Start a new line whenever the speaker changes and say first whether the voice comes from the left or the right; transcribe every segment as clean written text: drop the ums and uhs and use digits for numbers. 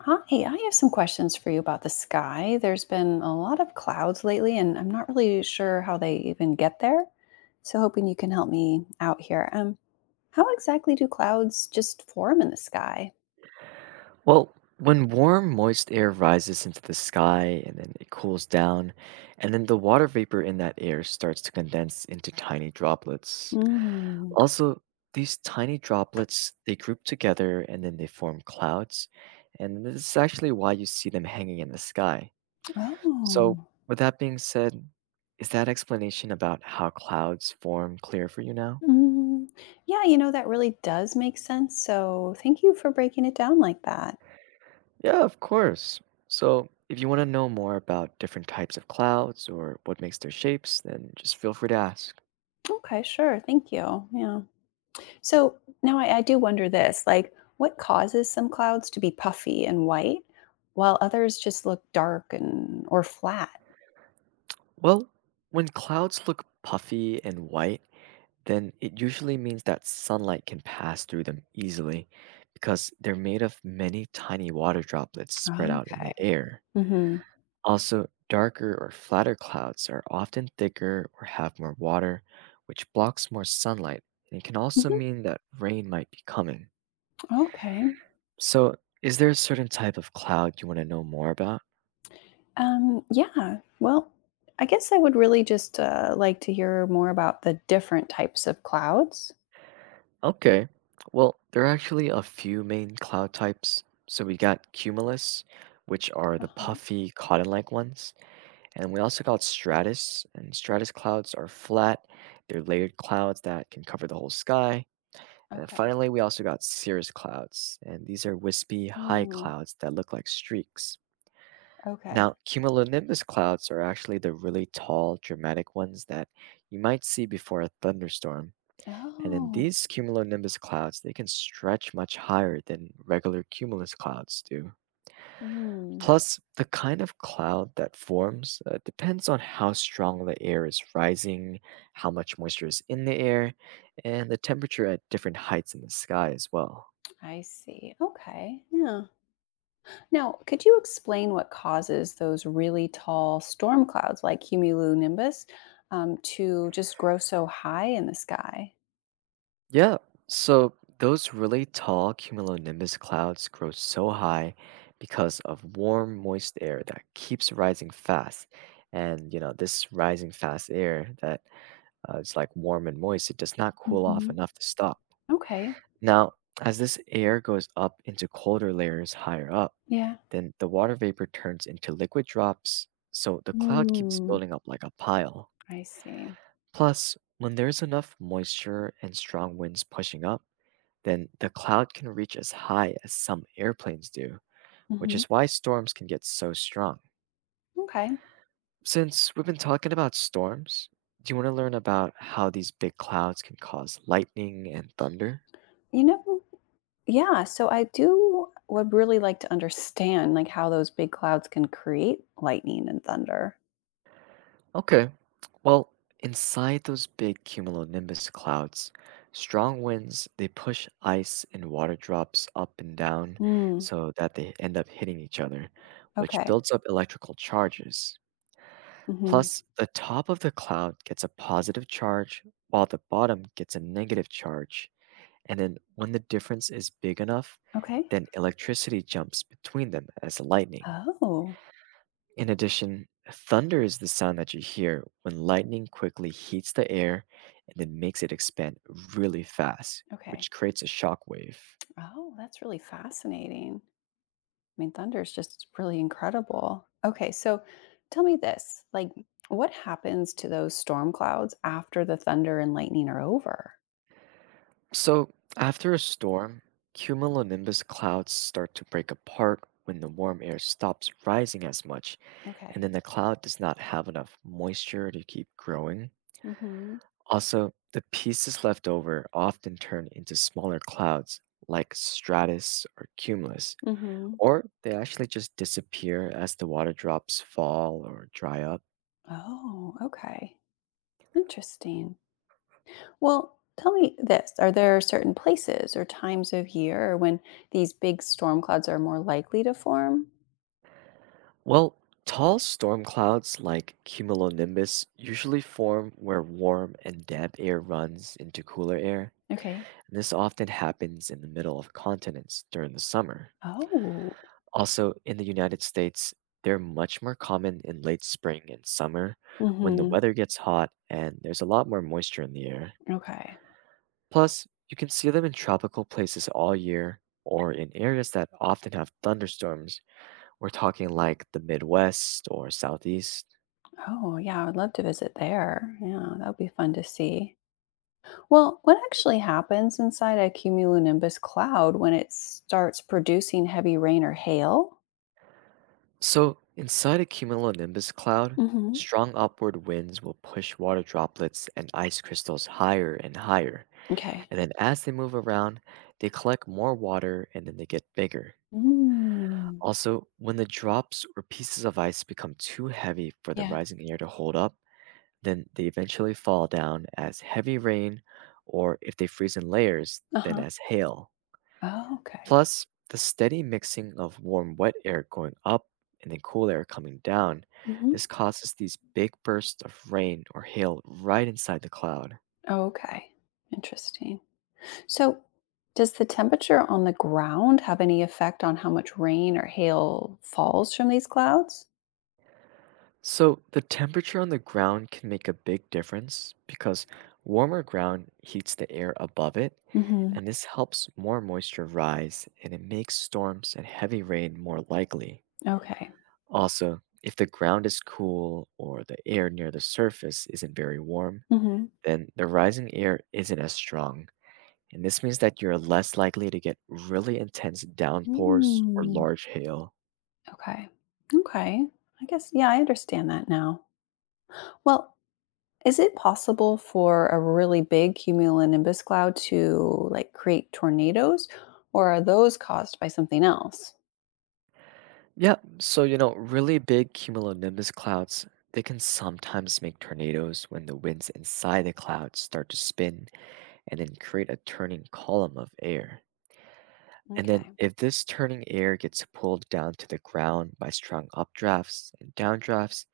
left: Hi, I have some questions for you about the sky. There's been a lot of clouds lately, and I'm not really sure how they even get there. So, hoping you can help me out here. How exactly do clouds just form in the sky?
right: Well, when warm, moist air rises into the sky and then it cools down, and then the water vapor in that air starts to condense into tiny droplets.
left: Mm.
right: Also, these tiny droplets, they group together and then they form clouds, and this is actually why you see them hanging in the sky.
left: Oh,
right: So, with that being said, is that explanation about how clouds form clear for you now?
left: mm. Yeah, that really does make sense. So, thank you for breaking it down like that.
right: Yeah, of course. So, if you want to know more about different types of clouds or what makes their shapes, then just feel free to ask.
left: Okay, sure. Thank you. Yeah. So Now I do wonder this, like, what causes some clouds to be puffy and white while others just look dark and or flat?
right: Well, when clouds look puffy and white, then it usually means that sunlight can pass through them easily because they're made of many tiny water droplets spread out in the
left: Okay.
right: air.
left: Hmm.
right: Also, darker or flatter clouds are often thicker or have more water, which blocks more sunlight, and it can also
left: Hmm.
right: mean that rain might be coming.
left: Okay.
right: So, is there a certain type of cloud you want to know more about?
left: Yeah. Well, I guess I would really just like to hear more about the different types of clouds.
right: Okay. Well, there are actually a few main cloud types. So, we got cumulus, which are the
left: Uh-huh.
right: puffy, cotton like ones. And we also got stratus. And stratus clouds are flat, they're layered clouds that can cover the whole sky. And
left: Okay.
right: finally, we also got cirrus clouds. And these are wispy, high
left: Hmm.
right: clouds that look like streaks.
left: Okay.
right: Now, cumulonimbus clouds are actually the really tall, dramatic ones that you might see before a thunderstorm. And in
left: Oh.
right: these cumulonimbus clouds, they can stretch much higher than regular cumulus clouds do.
left: Hmm.
right: Plus, the kind of cloud that forms depends on how strong the air is rising, how much moisture is in the air, and the temperature at different heights in the sky as well.
left: I see. Okay. Yeah. Now, could you explain what causes those really tall storm clouds like cumulonimbus, to just grow so high in the sky?
right: Yeah, so those really tall cumulonimbus clouds grow so high because of warm, moist air that keeps rising fast. And, you know, this rising fast air that is like warm and moist, it does not cool off
left: Hmm.
right: enough to stop.
left: Okay.
right: Now, as this air goes up into colder layers higher up,
left: Yeah.
right: then the water vapor turns into liquid drops, so the cloud keeps
left: Mm,
right: building up like a pile.
left: I see.
right: Plus, when there's enough moisture and strong winds pushing up, then the cloud can reach as high as some airplanes do, which
left: Hmm.
right: is why storms can get so strong.
left: Okay.
right: Since we've been talking about storms, do you want to learn about how these big clouds can cause lightning and thunder?
left: You know, yeah. So I do would really like to understand, like, how those big clouds can create lightning and thunder.
right: Okay, well, inside those big cumulonimbus clouds, strong winds they push ice and water drops up and down
left: Mm,
right: so that they end up hitting each other, which
left: okay.
right: builds up electrical charges.
left: Hmm.
right: Plus, the top of the cloud gets a positive charge, while the bottom gets a negative charge. And then, when the difference is big enough,
left: Okay.
right: then electricity jumps between them as lightning.
left: Oh.
right: In addition, thunder is the sound that you hear when lightning quickly heats the air and then makes it expand really fast,
left: Okay.
right: which creates a shock wave.
left: Oh, that's really fascinating. I mean, thunder is just really incredible. Okay, so tell me this, like, what happens to those storm clouds after the thunder and lightning are over?
right: So, after a storm, cumulonimbus clouds start to break apart when the warm air stops rising as much and
left: Okay.
right: then the cloud does not have enough moisture to keep growing.
left: Mm hmm.
right: Also, the pieces left over often turn into smaller clouds like stratus or cumulus,
left: Mm hmm.
right: or they actually just disappear as the water drops fall or dry up.
left: Oh, okay. Interesting. Well, tell me this. Are there certain places or times of year when these big storm clouds are more likely to form?
right: Well, tall storm clouds like cumulonimbus usually form where warm and damp air runs into cooler air,
left: Okay.
right: and this often happens in the middle of continents during the summer.
left: Oh.
right: Also, in the United States, they're much more common in late spring and summer when the
left: Mm
right: weather gets hot and there's a lot more moisture in the air.
left: hmm. Okay.
right: Plus, you can see them in tropical places all year or in areas that often have thunderstorms. We're talking like the Midwest or Southeast.
left: Oh, yeah. I would love to visit there. Yeah, that would be fun to see. Well, what actually happens inside a cumulonimbus cloud when it starts producing heavy rain or hail?
right: So, inside a cumulonimbus cloud,
left: Hmm.
right: strong upward winds will push water droplets and ice crystals higher and higher.
left: Okay.
right: And then as they move around, they collect more water and then they get bigger.
left: Mm,
right: Also, when the drops or pieces of ice become too heavy for the
left: yeah.
right: rising air to hold up, then they eventually fall down as heavy rain, or if they freeze in layers,
left: Uh
right: then
left: huh.
right: as hail.
left: Oh, okay.
right: Plus, the steady mixing of warm, wet air going up and then cool air coming down, this
left: Hmm.
right: causes these big bursts of rain or hail right inside the cloud.
left: Okay. Interesting. So, does the temperature on the ground have any effect on how much rain or hail falls from these clouds?
right: So, the temperature on the ground can make a big difference because warmer ground heats the air above it,
left: Hmm.
right: and this helps more moisture rise and it makes storms and heavy rain more likely.
left: Okay.
right: Also, if the ground is cool or the air near the surface isn't very warm,
left: Hmm.
right: then the rising air isn't as strong. And this means that you're less likely to get really intense downpours or
left: Mm,
right: large hail.
left: okay. Okay. I guess, yeah, I understand that now. Well, is it possible for a really big cumulonimbus cloud to, like, create tornadoes, or are those caused by something else?
right: Yeah, so you know, really big cumulonimbus clouds, they can sometimes make tornadoes when the winds inside the cloud start to spin and then create a turning column of air. And then
left: Okay.
right: if this turning air gets pulled down to the ground by strong updrafts and downdrafts,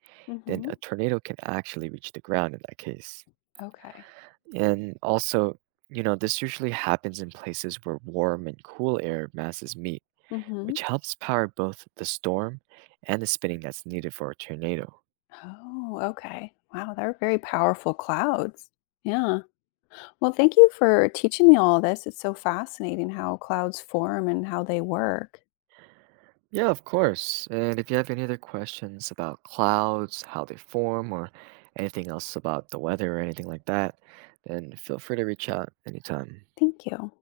right: then
left: Hmm.
right: a tornado can actually reach the ground in that case.
left: Okay.
right: And also, you know, this usually happens in places where warm and cool air masses meet
left: Hmm.
right: which helps power both the storm and the spinning that's needed for a tornado.
left: Oh, okay. Wow, they're very powerful clouds. Yeah. Well, thank you for teaching me all this. It's so fascinating how clouds form and how they work.
right: Yeah, of course. And if you have any other questions about clouds, how they form, or anything else about the weather or anything like that, then feel free to reach out anytime.
left: Thank you.